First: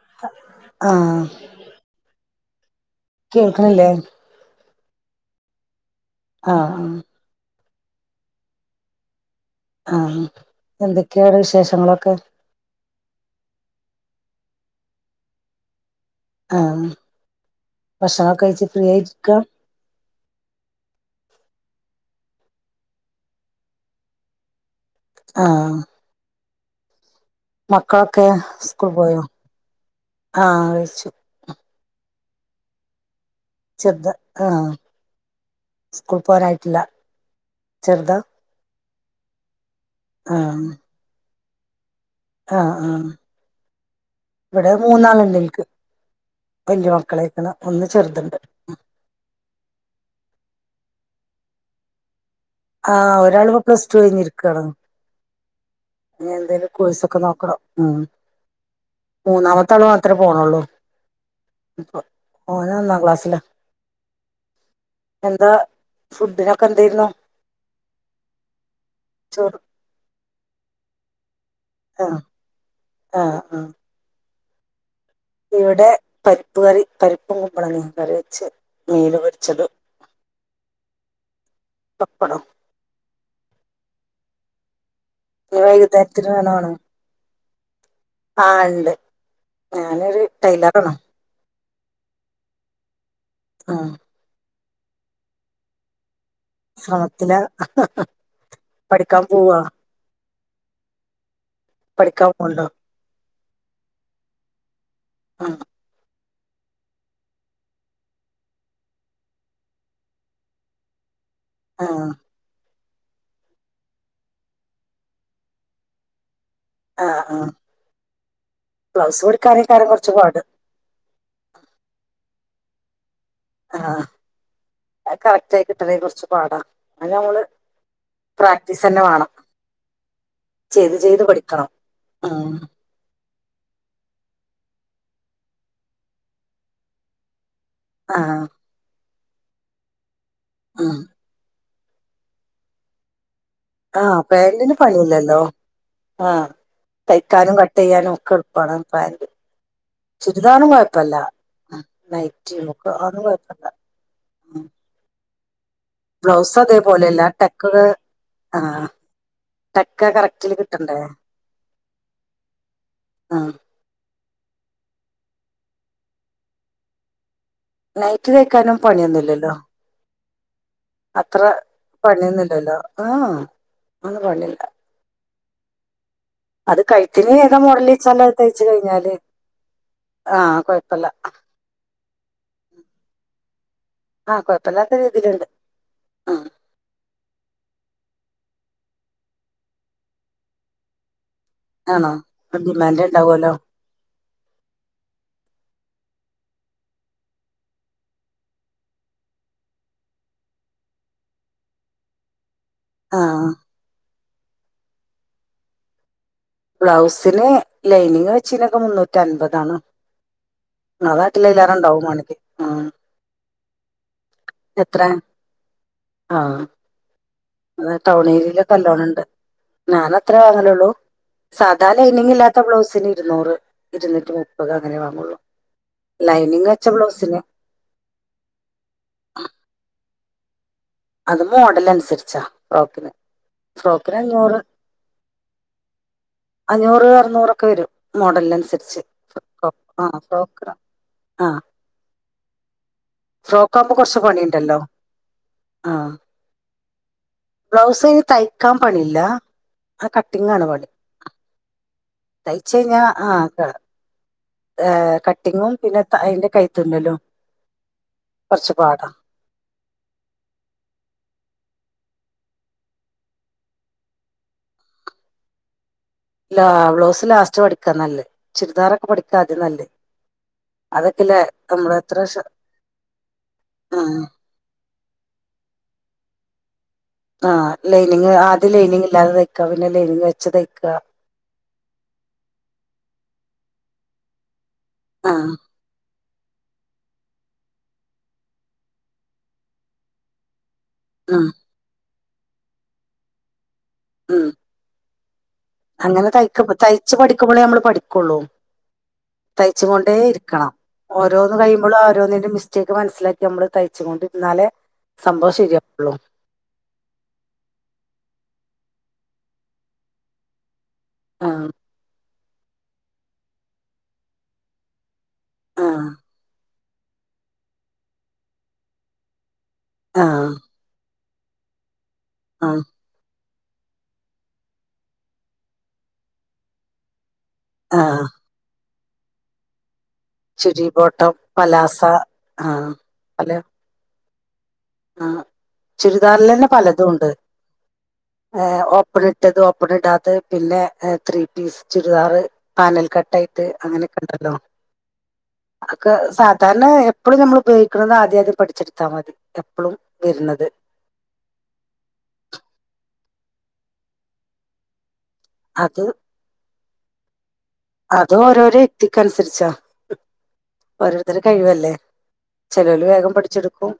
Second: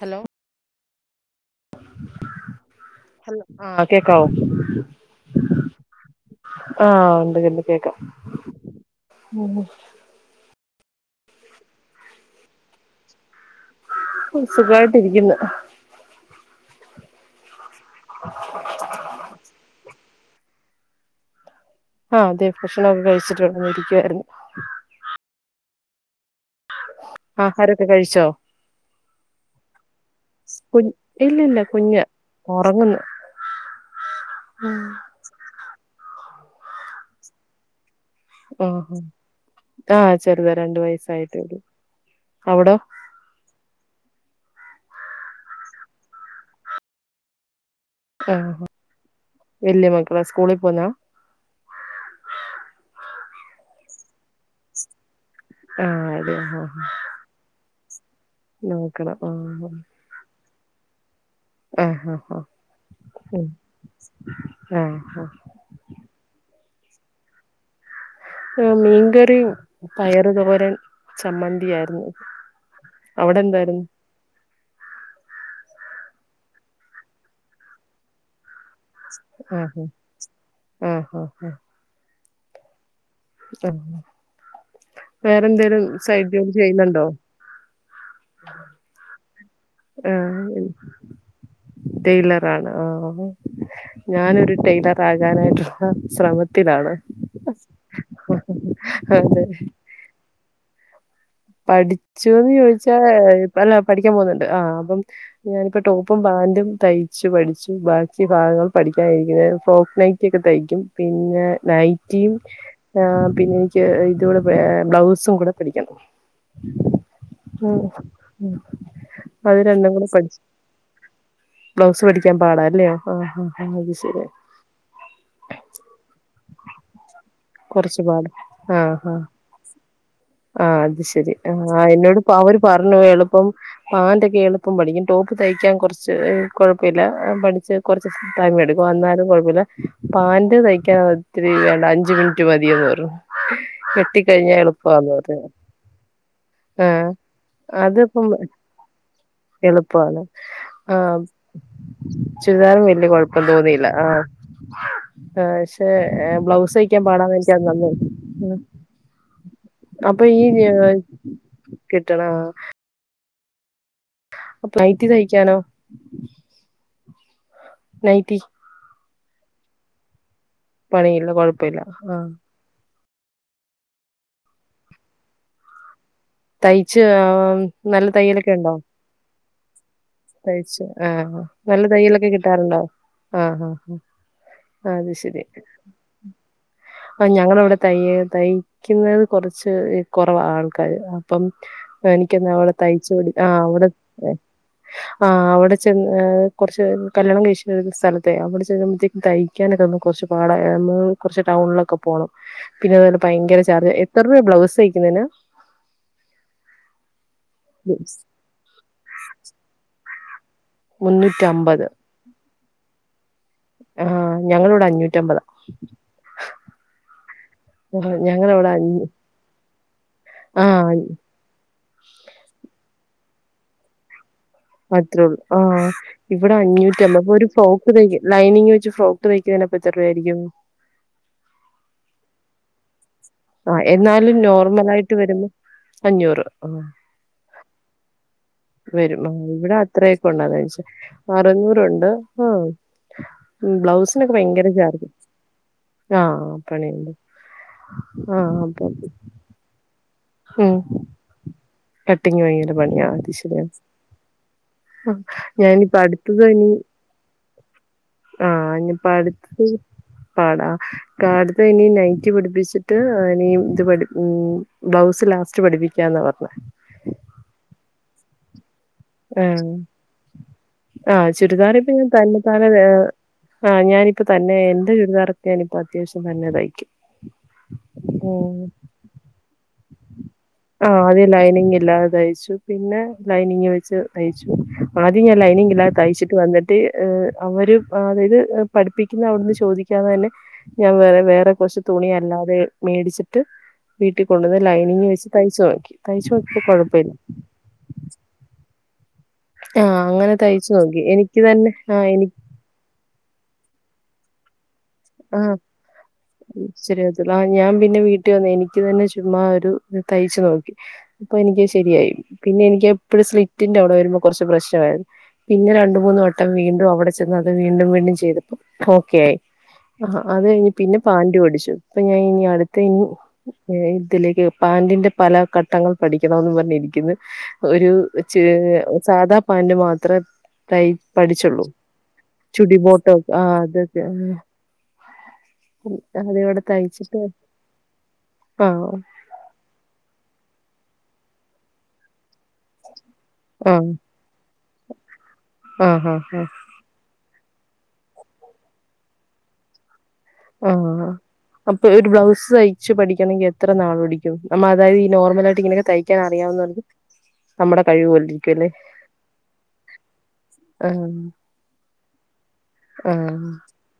Hello ആ hello ആ കേക്കാവോ ആഹ് ആ ആഹ് എന്തക്കണ്ട് കേക്കാം ആഹ് എന്തൊക്കെയാണ് വിശേഷങ്ങളൊക്കെ സുഖായിട്ടിരിക്കുന്നു ആ ഭക്ഷണൊക്കെ കഴിച്ച് ഫ്രീ ആയിരിക്ക ആ അതെ ഭക്ഷണക്കെ കഴിച്ചിട്ട് വന്നിരിക്കുവായിരുന്നു ആ ആ ആഹാരൊക്കെ കഴിച്ചോ സ്കൂൾ പോയോ ആഹ് കഴിച്ചു ഇല്ല ഇല്ല കഞ് ഒറങ്ങന്ന് ചെറുത് ആ സ്കൂൾ പോവാനായിട്ടില്ല ചെറുത ആ ആഹ് ചെറുതാ രണ്ട വയസായിട്ടെ ഒള്ളൂ ആ അവിടോ ആ ഇവിടെ മൂന്നാളുണ്ടിൻക്ക് വല്യ മക്കളയ്ക്ക്ണ് ആ വല്യ മക്കളാ സ്കൂളിൽ പോവുന്നാ ആഹ് ഒരാളിപ്പം പ്ലസ് ടു കഴിഞ്ഞിരിക്കണ് ആഹ് ഇനി അതെ എന്തേലും ആഹ് കോഴസൊക്കെ നോക്കണം ഉം നോക്കണം മൂന്നാമത്ത ആള് മാത്രമേ പോണള്ളൂ ഇപ്പൊ ഓന് ഒന്നാം ക്ലാസ്സില ആ ആ [unintelligible] ആ മീൻകറിയും ചോറ് പയറ് തോരൻ ചമ്മന്തി ആയിരുന്നു ആഹ് ആഹ് അവിടെ ആഹ് എന്തായിരുന്നു ഇവിടെ പരിപ്പ് കറി പരിപ്പും കുമ്പളങ്ങ കറി വെച്ച് മീന് ആ പൊരിച്ചതും ആ ആ ആ [unintelligible] ആ വേറെ ഇനി എന്തേലും സൈഡ് വൈകുന്നേരത്തിന് ജോലി വേണോണോ ചെയ്യുന്നുണ്ടോ ആഹ് ഉണ്ട് ആ ഞാനൊരു ടൈലറാണ് ടെയിലറ ആണ് ആ ആഹ് ഞാനൊരു ടെയിലർ ആകാനായിട്ടുള്ള ശ്രമത്തിലാണ് ശ്രമത്തില പഠിക്കാൻ അതെ പോവാ പഠിക്കാൻ പഠിച്ചുന്ന് പോണ്ടോ ചോദിച്ചാ അല്ല പഠിക്കാൻ പോവുന്നുണ്ട് ആ അപ്പം ആഹ് ഞാനിപ്പോ ടോപ്പ് പ്പും പാൻറും തയ്ച്ചു പഠിച്ചു ബാക്കി ഭാഗങ്ങൾ പഠിക്കാനായിരിക്കുന്നത് ഫ്രോക്ക് നൈറ്റ ഒക്കെ തയ്ക്കും പിന്നെ പിന്നെ ആഹ് നൈറ്റിയും ആ പിന്നെ എനിക്ക് ഇതൂടെ ബ്ലൗസും കൂടെ പടിക്കണം ആഹ് ആഹ് ഉം ബ്ലൗസ് അത് പഠിക്കാനേക്കാരം രണ്ടും കൂടി കുറച്ച് പാട് പഠിച്ചു ബ്ലൗസ് പഠിക്കാൻ പാടാല്ലയോ ആ ആ അത് ആഹ് ശരിയ അത് കറക്റ്റ് ആയി കിട്ടണെ കൊറച്ച് പാടാ അത് നമ്മള് കൊറച്ച് പാട് പ്രാക്ടീസ് തന്നെ വാണം ആ അത് ശരി ആ ആ എന്നോട് പ ഉം അവര് പറഞ്ഞു എളു പ്പം പാന്റൊക്കെ ആണ് ഇപ്പം പഠിക്കു ടോപ്പ് തയ്ക്കാൻ കൊറച്ച് കൊഴപ്പല്ല പഠി [unintelligible] കൊറച്ച് ആഹ് ടൈം എടുക്കും എന്നാലും കൊഴപ്പല്ല പാാന്റ് തയ്ക്കാൻ ഉം ഇത്തിരി അഞ്ചു മിനിറ്റ് മതിന്ന് പറും കിട്ടിക്കഴിഞ്ഞാൽ എളുപ്പന്ന് പറും ആ തയ്ക്കാനും കട്ട് ചെയ്യാനും അതിപ്പം ഒക്കെ എളുപ്പാണ് പാന്റ് എളുപ്പമാണ് ചുരിതാറും കൊഴപ്പല്ല ആഹ് നൈറ്റി ചുരിദാറും ക്ക വലിയ അതും കൊഴപ്പല്ല ഉഹ ആ ക്ഷേ ബ്ലൗസ് കഴിക്കാൻ ടക്ക് പാടാന്ന് ആ [unintelligible] ടക്ക് അപ്പൊ ഈ കറക്റ്റില് കിട്ടണ്ടേ കിട്ടണ ആഹ അപ്പ് നൈറ്റി തയ്ക്കാനോ നൈറ്റി തയ്ക്കാനും പണിയൊന്നുല്ലല്ലോ പണിയില്ല അത്ര കൊഴപ്പല്ല. ആഹ് പണിന്നുല്ലല്ലോ ആഹ ഒന്നും പണില്ല അത് തയ്ച്ച് കഴത്തിന് ഏതാ ആഹ് നല്ല മോഡലച്ചാല തയ്യലൊക്കെ തയ്ച്ച ഉണ്ടോ? കഴിഞ്ഞാല് ആ തയ്ച്ച് കുഴപ്പമില്ല ആഹ് നല്ല തയ്യലൊക്കെ കിട്ടാറുണ്ടാവോ ആഹ് ആഹ് ആ കുഴപ്പമില്ലാത്ത അത് ശരി രീതിയിലുണ്ട് ഉം ആ ഞങ്ങളവിടെ ത തയ്ക്കുന്നത് കൊറച്ച് കൊറവാ ആൾക്കാര് ആ അപ്പം ആണോ എനിക്കന്താ അവ്ടെ ഡിമാൻഡ് തയ്ച്ചോടി ആ ഉണ്ടാവുമല്ലോ അവിടെ ആ അവിടെ ചെന്ന കുറച്ച് കല്യാണം കഴശ സ്ഥലത്തെ അവിടെ ചെന്നുമ്പോഴത്തേക്കക്ക് തയ്ക്കാനൊക്കെ കൊറച്ച് പാട കുറച്ച് ടൗണിലൊക്കെ പോണം പിന്നെ അതുപോലെ ആ ഭയങ്കര ചാർജ് എത്തർവയ ബ്ലൗസ് തയ്ക്കുന്നന് ബ്ലൗസിന് ലൈനിങ് വെച്ചനൊക്കെ മുന്നൂറ്റി അൻമ്പതാണ് അതാട്ടില്ല മുന്നൂറ്റമ്പത് എല്ലാരുംണ്ടാവും മണക്ക് ഉ ആ ഞങ്ങളിവിടെ അഞ്ഞൂറ്റമ്പതാ അ ആ, ടൗൺ ഞങ്ങളിവിടെ അഞ്ഞൂ ഏരിയയിലക്കെല്ലോണംണ്ട് ഞാൻ അത്രേ വാങ്ങലള്ളൂ ആഹ് സാധാ ലൈനിംഗില്ലാത്ത ബ്ലൗസിന് ഇരുന്നൂറ് ഇരുന്നൂറ്റി അങ്ങനെ വാങ്ങുള്ളൂ അത്രേള്ളൂ ആ ഇവിടെ ലൈനിങ് വെച്ച അഞ്ഞൂറ്റ അപ്പൊ ബ്ലൗസിന് ഒരു ഫ്രോക്ക് ത ലൈനിങ് വെച് ഫ്രോക്ക് തക്ക ത്തർവയാരിക്കും അത് മോഡൽ അനുസരിച്ചാ ഫ്രോക്കിന് ആ ഫ്രോക്കിന് എന്നാലും അഞ്ഞൂറ് നോർമലായിട്ട് വരുമ്പോ അഞ്ഞൂറ് ആഹ് അഞ്ഞൂറ് അറുന്നൂറൊക്കെ വരും മോഡൽ ലെൻസ് വരും ഇവിടെ അത്രയക്കണ്ടന്ന്ച്ച ആ അറുന്നൂറണ്ട് ആ ഫ്രോക്ക് ആകുമ്പോൾ കുറച്ച് ബ്ലൗസിനൊക്കെ ഭയങ്കര പണിയുണ്ടല്ലോ ചാർജ ആ പണിണ്ട് ബ്ലൗസ്നി തയ്ക്കാൻ പണില്ല അ കട്ടിങ്ങ ആണ് ഉം പണി കട്ടിങ് ഭയങ്കര തയ്ച്ചഞ്ഞഞാ പണിയാ അത് ആ കേ ശരിയാണ് ഏ കട്ടിങ്ങും ഞാനിപ്പ പിന്നെ അതിന്റെ കൈ തുന്നലും ആഹ അനിപ്പ അടുത്തത് പാടാ കാടുത്ത് ഇനി നൈറ്റി പിടിപ്പിച്ചിട്ട് ഇനി ഇത് പ ഉ ബ്ലൗസ് ലാസ്റ്റ് പഠിക്കു ലല്ല ബ്ലൗസ് ലാസ്റ്റ് പടിക്കാ നല്ല ചുരിദാറൊക്കെ പടിക്കാ ആദ്യം നല്ല ആ ചുരിദാറ ഇപ്പ ഞാൻ തന്നെതാനെ ആഹ് ഞാനിപ്പ തന്നെ എന്റെ ഇതറക്കാന ഇപ്പോ അത്യാവശ്യം തന്നെതായിക്കും ആ ലൈനിങ് ആദ്യം ലൈനിങ് ഇല്ലാതെ തയ്ക്കാ ആ ആദ്യ ലൈനിങ് ഇല്ലാതെ തയ്ച്ചു പിന്നെ ങ്ങ് വെച്ച് തയ്ചു ആദ്യം ഞാ ആഹ് ലൈനിങില്ലാത തച്ചിട്ട് വന്നിട്ട് അവര് അതായത് പഠിപ്പിക്കുന്ന അവിടുന്ന് ചോദിക്കാതെ തന്നെ ഞാൻ വേറെ ഉം വേറെ കുറച്ച് തുണി അല്ലാതെ മേടിച്ചിട്ട് വീട്ടിൽ ഉം കൊണ്ടുവന്ന് ലൈനിങ് വെച്ച് തയ്ച്ചു നോക്കി അങ്ങനെ തയ്ച്ചു വോക്കിപ്പ തയ്ക്ക കൊഴപ്പമില്ല തയ്ച്ച് തയ്ച്ചുകൊണ്ടേ ഇരിക്കണം നോക്കി എനിക്ക് ഓരോന്ന് തന്നെ കഴിയുമ്പോഴും ആഹ് എനിക്ക് ഓരാന്നിന്റെ മിസ്റ്റേക്ക് മനസ്സ് ലയ്റ്റ് നമ്മള് തയ്ച്ചുകൊണ്ടിരുന്നാലെ ആ ശരിയവത്തൊള് ആ ഞാൻ പിന്നെ വീട്ടി വന്ന് എനിക്ക് തന്നെ ചുമ ഒരു തയ്ച്ചു നോക്കി അപ്പൊ എനിക്ക് ആഹ് ശരിയായി പിന്നെ എനിക്ക് എപ്പോഴും സ്ലിറ്റിന്റെ അവിടെ വരുമ്പോൾ കുറച്ച് പ്രശ്നമായിരുന്നു പിന്നെ രണ്ട ആഹ് മൂന്ന് വട്ടം വീണ്ടും അവ്ടെ ചെന്ന് അത് വീണ്ടും വീണ്ടും ചെയ്തപ്പം ഓക്കെ ആയി അത് ആഹ് കഴിഞ്ഞ് പിന്നെ പാന്റ് പടിച്ചു ഇപ്പൊ ഞാൻ ഇനി അടുത്ത ആഹ് ഇനി ഇതിലേക്ക് പാന്റിന്റെ പല ഘട്ടങ്ങൾ പഠിക്കണംമന്ന് പറഞ്ഞിരിക്കുന്നു ഒരു ആഹ് ച് സാദാ പാന്റ് മാത്രം അത്ര തൈ ചുരി ബോട്ടം പഠിച്ചുള്ളൂ പലാസ ആഹ് ചുടിമോട്ടക്കെ ആ പല അതക്കെ ആഹ് ചുരിദാറിലെന്നെ പലതൂ തയ്ച്ചിട്ട് ണ്ട്. ആ ഏഹ് ഓപ്പൺ ഇട്ടത്, ഓപ്പൺ ഇടാത്തത് പിന്നെ ത്രീ പീസ് ചുരിദാറ്. പാനൽ കട്ടായിട്ട് ആ അങ്ങനെക്കെ ഇണ്ടല്ലോ. ആഹ് അഒക്കെ ആഹ് സാധാരണ എപ്പളും ഞമ്മള് ഉപയോഗിക്ണത് ആദ്യ ആദ്യം പഠിച്ചെടുത്താ മതി. എപ്പളും ആഹ് അപ്പൊ ഒരു ബ്ലൗസ് തയിച്ച് പഠിക്കണങ്കി എത്ര നാൾ പിടിക്കും. നമ്മ അതായത് ഈ നോർമലായിട്ട് ഇങ്ങനൊക്കെ അത് തയ്ക്കാൻ അറിയാവുന്നവർക്ക് നമ്മുടെ കഴിവ് പോലെ അത് ഇരിക്കും അല്ലേ ഓരോരോ വ്യക്തിക്ക നുസരിച്ചാ. ആഹ് ഓരോരുത്തരെ കഴിവല്ലേ ചെലോല് ആഹ് വേഗം പഠിച്ചെടുക്കും.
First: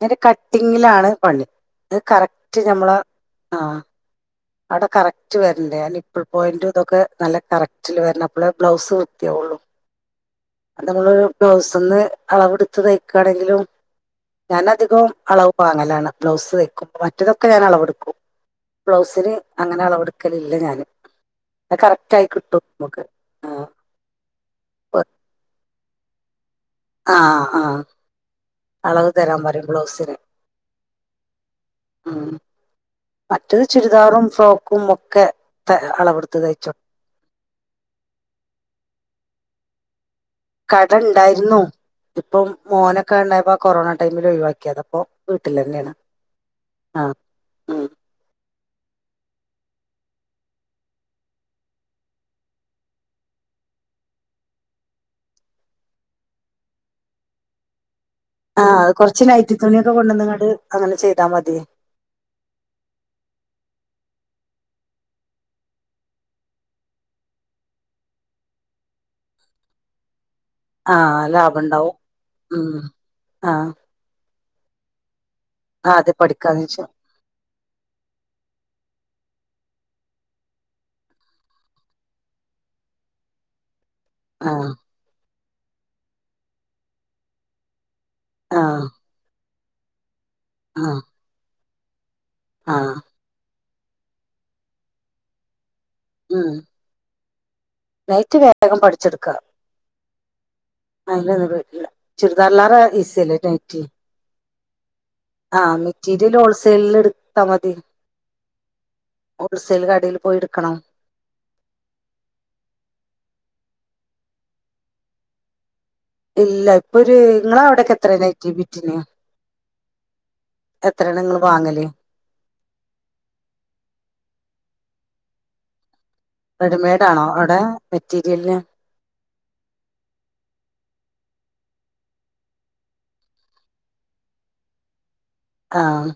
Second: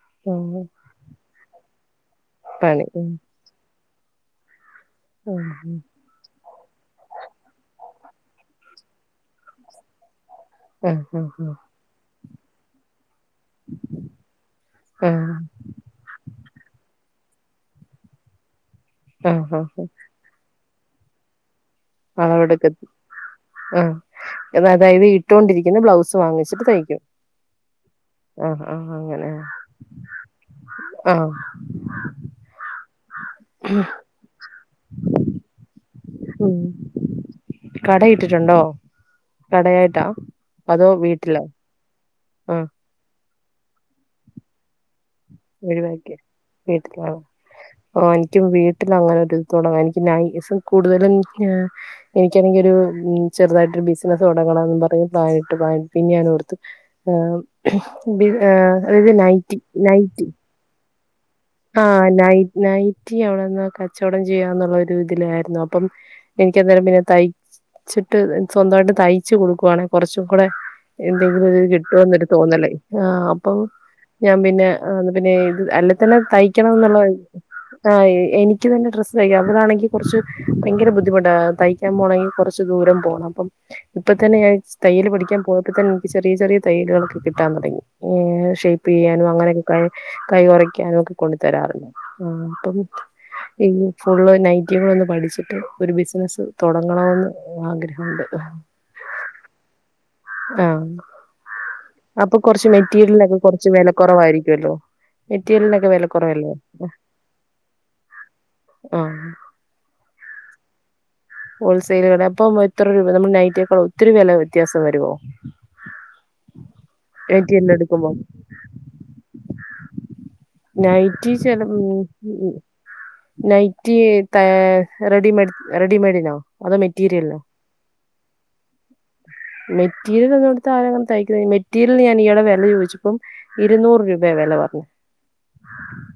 അയ്ൻ്റെ ആഹ് കട്ടിങ്ങിലാണ് പണി. അത് കറക്റ്റ് പണി ഞമ്മള് ഉം ആഹ് അവിടെ കറക്റ്റ് ആഹ് വര്ണ്ടേ അ നിപ്പ്ൾ പോയിന്റു ഇതൊക്കെ നല്ല കറക് റ്റില് വരണം. അപ്പെളേ ബ്ലൗസ് വൃത്തിയാവൊള്ളു കഅത് നമ്മളൊരു ആഹ് ബ്ലൗസ് ന്ന് അളവ് ട്ത്ത് തയ്ക്കാണെങ്കിലും ഞാൻ അധികവും ആഹ് അളവ് വാങ്ങലാണ് ബ്ലൗസ് തയ്ക്കുമ്പം. മ റ്റതൊക്കെ ഞാൻ അളവ് ട്ക്കും. ബ്ലൗസിന് ആഹ് ആഹ് അങ്ങനെ ആഹ് അളവ് ഇട്ക്കലില്ല ഞാന്. അത് കറക്റ്റ് ആയി കിട്ടും അളവടുക്കത്തി നമുക്ക് ആ ആഹ് എന്നാ അതായത് ഇട്ടൊണ്ടിരിക്കുന്ന ബ്ലൗസ് വാങ്ങി ആഹ് ആഹ് ആഹ് ആഹ് അളവ് അങ്ങനെ തരാൻ പറിം ബ്ലൗസിന് ആഹ് ഉം മറ്റത് ചുരിദാറും ഫ്രോ ക്കും ഒക്കെ തെ അളവ് ട്ത്ത് ഉം തയ്ച്ചൊ കട ഇട്ടിട്ടുണ്ടോ കടയായിട്ടാ? അതോ കട വീട്ടിലോ ഇണ്ടായിരുന്നു. ഇപ്പം ആഹ് മോനൊക്കെ ഇണ്ടായപ്പോ ആ കൊറോണ ടൈമിൽ ഒഴിവാക്കിയതാ അപ്പൊം ഒഴിവാക്കി. വീട്ടിലാണ്. ഉം. ഓഹ് ഇൻക്കും വീട്ടിലങ്ങനൊര് തുടങ്ങ. എനിക്ക് നൈസും കൂടുതലും ഏഹ് എനിക്കാണെങ്കി ഒരു ചെറുതായിട്ട് ഒരു ബിസിനസ് തൊടങ്ങാ ണം പറഞ്ഞ് പ്ലാനിട്ട് പാന് പിന്നെ ഞാനോർത്തു ഏഹ് ബി ആ അതായത് നൈറ്റി നൈ ന്നങ്ങാണ്ട് അങ്ങനെ ചെയ് ആഹ് നൈറ്റ് നൈറ്റി എവട്ന്നാ ക ച്ചോടം ചെയ്യന്നുള്ള ഒരു ഇതിലായിരുന്നു അപ്പം എനിക്ക് എന്തേരം പിന്നെ തൈ ച്ചിട്ട് സ്വന്തമായിട്ട് തയ്ച്ചു കൊടുക്കുവാണേ കൊർച്ച് കൂടെ ആ എന്തെങ്കിലും ലാഭം ഒരിത് ഉണ്ടാവും കിട്ടോന്നൊരു തോന്നല് ഉം. ആ അപ്പൊ ഞാൻ പിന്നെ പിന്നെ ഇത് ആ അല്ലതന്നെ ആദ്യം പഠിക്കാന്ന് തയ്ക്കണം വെച്ചു എന്നുള്ള ഒരു ആഹ് എനിക്ക് തന്നെ ഡ്രസ്സ് തയ്ക്കാം അപ്പതാണെങ്കി കൊർച്ച് ഭയങ്കര ബുദ്ധിമുട്ട് തയ്ക്കാൻ പോണങ്കി കുറച്ച് ദൂരം പോണം അപ്പം ഇപ്പതന്നെ ഞാൻ ആ തയ്യല് പഠിക്കാൻ പോയപ്പോ തന്നെ എനിക്ക് ചെറിയ ചെറിയ തയ്യലുകളൊക്കെ കിട്ടാൻ തൊടങ്ങി ഏ ആഹ് ഷേപ്പ് ചെയ്യാനും അങ്ങനെയൊക്കെ കൈ കുറയ്ക്കാനും ആഹ് ഒക്കെ കൊണ്ടു തരാറുണ്ട് ആഹ് അപ്പം ഇനി ഫുള്ള് നൈറ്റി കൂടെ ഒന്ന് പഠിച്ചിട്ട് ഒരു ബിസിനസ്സ് തുടങ്ങണമെന്ന് ആഗ്രഹമുണ്ട് നൈറ്റി വേഗം പഠിച്ചെടുക്കാ ആഹ് [unintelligible] അപ്പൊ കൊർച്ച് ചുരിദാറിലേറെ മെറ്റീരിയലൊക്കെ ഈസിയല്ലേ കൊർച്ച് നൈറ്റി വെലക്കുറവായിരിക്കുമല്ലോ ആഹ് മെറ്റീരിയല് ഹോൾസെയിലിൽ എടുത്താ മതി ആഹ് ഹോൾസെൽ കടിയിൽ പോയിട്ക്കണം ഹോൾസൈൽ കട അപ്പം എത്ര രൂപ നമ്മൾ നൈറ്റിക്കാളും ഒത്തിരി വെല വ്യത്യാസം വരോ ഇല്ല ഇപ്പൊര് എടുക്കുമ്പോ ഇങ്ങളവിടക്കെത്രേണ് നൈറ്റി ബിറ്റിന് എത്രയാണ് നൈറ്റി നിങ്ങൾ ചെലത് വാങ്ങല് ഉം ഉം നൈറ്റീ ഏ റെഡിമെഡ് റെഡിമേഡ് റെഡിമേടാണോ അവിടെ മെറ്റീരിയൽന് മെറ്റീരിയൽ ഒന്നും എടുത്താരും അങ്ങനെ തയ്ക്കുന്നെ മെറ്റീരിയൽ ഞാൻ ഈയിടെ വെല ചോയിച്ചപ്പം ഇുന്നൂറ് രൂപയാ വെല പർഞ്ഞ് ആഹ്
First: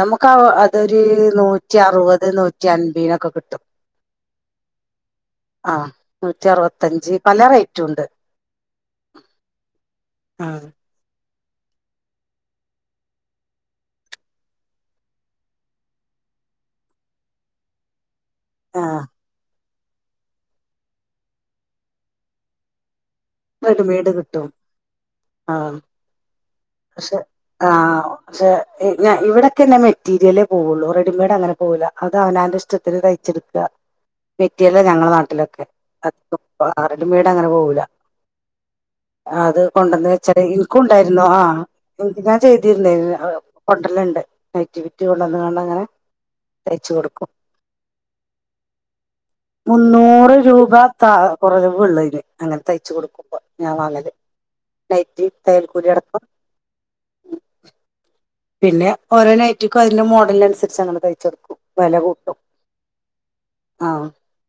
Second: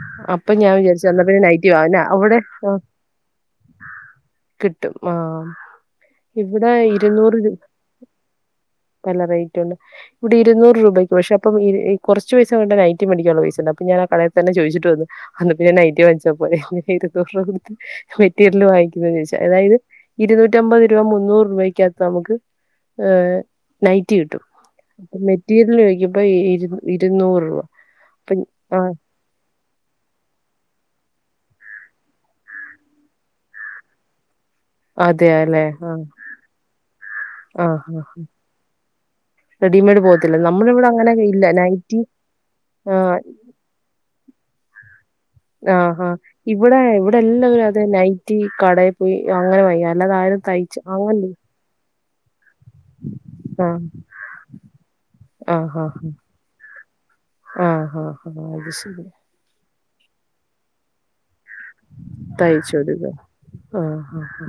നമുക്ക് ആ ഞാൻ അതൊരു വിചാരിച്ചു എന്നാ പിന്നെ നൈറ്റി നൂറ്റി വാങ്ങാം അറുപത് അവിടെ നൂറ്റി ആ അൻപയിനൊക്കെ കിട്ടും കിട്ടും ആ ആ നൂറ്റി അറുപത്തഞ്ച് പല [unintelligible] റേറ്റും ഉണ്ട് നല്ല റെയ്റ്റുണ്ട് ഇവടെ ആഹ് ഇരുന്നൂറ് രൂപക്ക് പക്ഷെ അപ്പം ഈ ഈ കൊറച്ച് പൈസ കൊണ്ട് നൈറ്റി മേടിക്കാനുള്ള പൈസ ഉണ്ട് അപ്പ ഞാൻ ആ കടെൽ തന്നെ ചോയിച്ചിട്ടു വന്നു അന്ന്ട്ട് ഞാൻ നൈറ്റി വ ങ്ങിച്ചാ പോരേ ഇരുന്നൂറെണ്ണം കൊട്ത്ത് മെറ്റീരിയൽ ആഹ് വാങ്ങിക്കുന്നേന്ന് ചോയിച്ച് അതായത് ഇരുന്നൂറ്റമ്പത് രൂപ മുന്നൂറ് രൂപയ്ക്കകത്ത് നമുക്ക് ഏ നൈറ്റി കിട്ടും അപ്പം ആഹ് മെറ്റീരിയല് ചോയിക്കുമ്പം ഇരു പക്ഷെ ഇരുന്നൂറ് രൂപ അപ്പം ആ ക്ക്ന്നെ മെറ്റീരിയലേ പോവോള്ളു റെഡിമെയ്ഡ് അങ്ങനെ പോവൂലാ അത് അവനാന്റെ ഇഷ്ടത്തിൻ തയ്ച്ചെടുക്കാ മെറ്റിരീയല് ഞങ്ങള അതെയ നാട്ടിലൊക്കെ അല്ലെ ആ അതികും റെഡിമെയ്ഡ് അങ്ങനെ ആ പോവുലാ അത് റെഡിമെയ്ഡ് കൊണ്ടന്ന് പോകത്തില്ല വെച്ചാല് നമ്മുടെ ഇൻക്കും ഇവിടെ അങ്ങനെ ഇണ്ടായിരുന്നു ആ ഇല്ല നൈറ്റി ഇൻക്ക് ഞാൻ ചെയ്തിര്ന്നേ ആ കൊണ്ടര്ൽ ഇണ്ട് ആ ആ ഇവടെ തയ്ച്ചു ഇവടെ കൊടുക്കും എല്ലാവരും അത് നൈറ്റി കടേ പോയി അങ്ങനെ വയ്യാൽ നൂറ് രൂപ താ കൊറവ് ഇള്ളെയിന് അങ്ങനെ തയ്ച്ച് കൊ കൊടുക്കുമ്പം ആഹ് ഞാൻ വാങ്ങല് നൈറ്റി തയ്യൽ കൂലി അടക്കം ഉം ആ ആഹ അത് ശെരി ശെരിക്കും അതിലെ മോഡലൻ അൻസരിച്ചാണ് ഞമ്മൾ തയ്ച്ച് കൊട്ക്കും തയ്ച്ചോരുക ആ ആഹ് ഹ ഹ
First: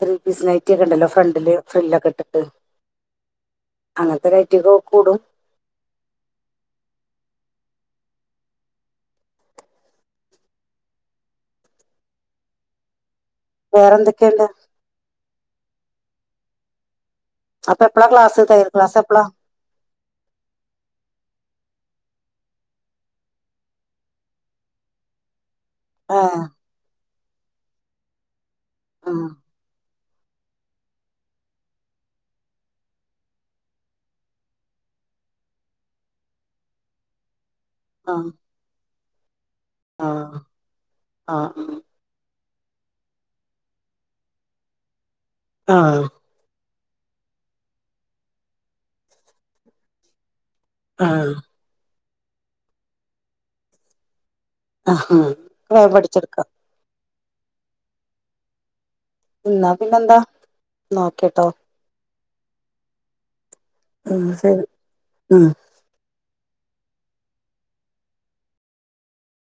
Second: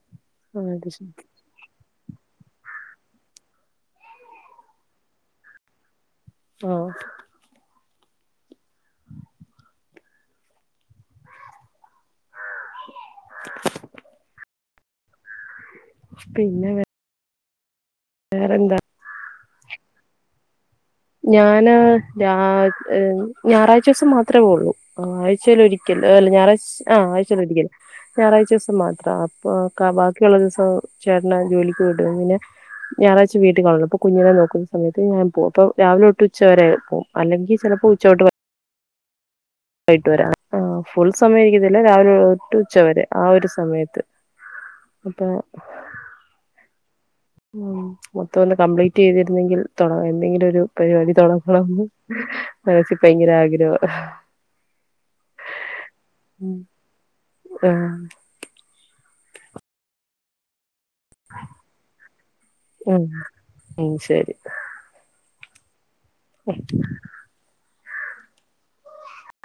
ത്രീ പീസ് നൈറ്റി ഒക്കെ ഇണ്ടല്ലോ ഫ്രണ്ടിൽ ഫ്രിൽ ഒക്കെ ഇ ഇട്ട്ട്ട് അങ്ങൻത്തെ നൈറ്റിയൊക്കെ കൂടും ആ വേറെ എന്തൊക്കെ ഇണ്ട് പിന്നെ ഇങ്ങ അപ്പം എപ്പളാ ക്ലാസ് തയ്യൽ ക്ലാസ് എപ്പളാ ഞാന് ഞാൻ ഹ് ഞായറാഴ്ച്ചുസം മാത്രേ പോവുള്ളൂ ആ ആഴ്ചേൽ ഒരി ക്കൽ ആ അതല്ല ഞായറാഴ്ച് ആഹ ആഴ്ചേൽ ഒരിക്കൽ ഞായറാഴ്ച ദിവസം ആ മാത്രം അപ്പം കപാ ക്കിയുള്ള ദിവസം ചേട്ടനെ ജോലിക്ക് വിടും പിന്നെ ഞായറാഴ്ച വീട്ടി കാണും അപ്പ കുഞ്ഞിനെ നോക്കുന്ന സമയത്ത് ഞാൻ പോവും അപ്പം രാവിലൊട്ട് ഉച്ച വരെ പോവും അല്ലെങ്കി ചെലപ്പോ ഉച്ച ആ തൊട്ട് വ വൈട്ട് ആ വരും അങ്ങനെ ഫുൾ ആ സമയം ഇരിക്കത്തില്ല രാവിലെ തൊട്ട് ഉച്ചവരെ ആ ഒരു സമയത്ത് അപ്പം ആ ഉം മൊത്തം ഒന്ന് കംപ്ലീറ്റ് ചെയ്തിര്ന്നെങ്കിൽ തൊടങ്ങ എന്തെങ്കിലും ഒരു ആ പരിപാടി തൊടങ്ങണംന്ന് മനസി ഭയങ്കര ആഗ്രഹാ ഒക്കെ വേം പടിച്ചെടുക്കാ ഉം ഇന്നാ പിന്നെ എന്താ ഇന്നാ ഓക്കെട്ടോ ഉം ഉം ശെരി ശരി ഉം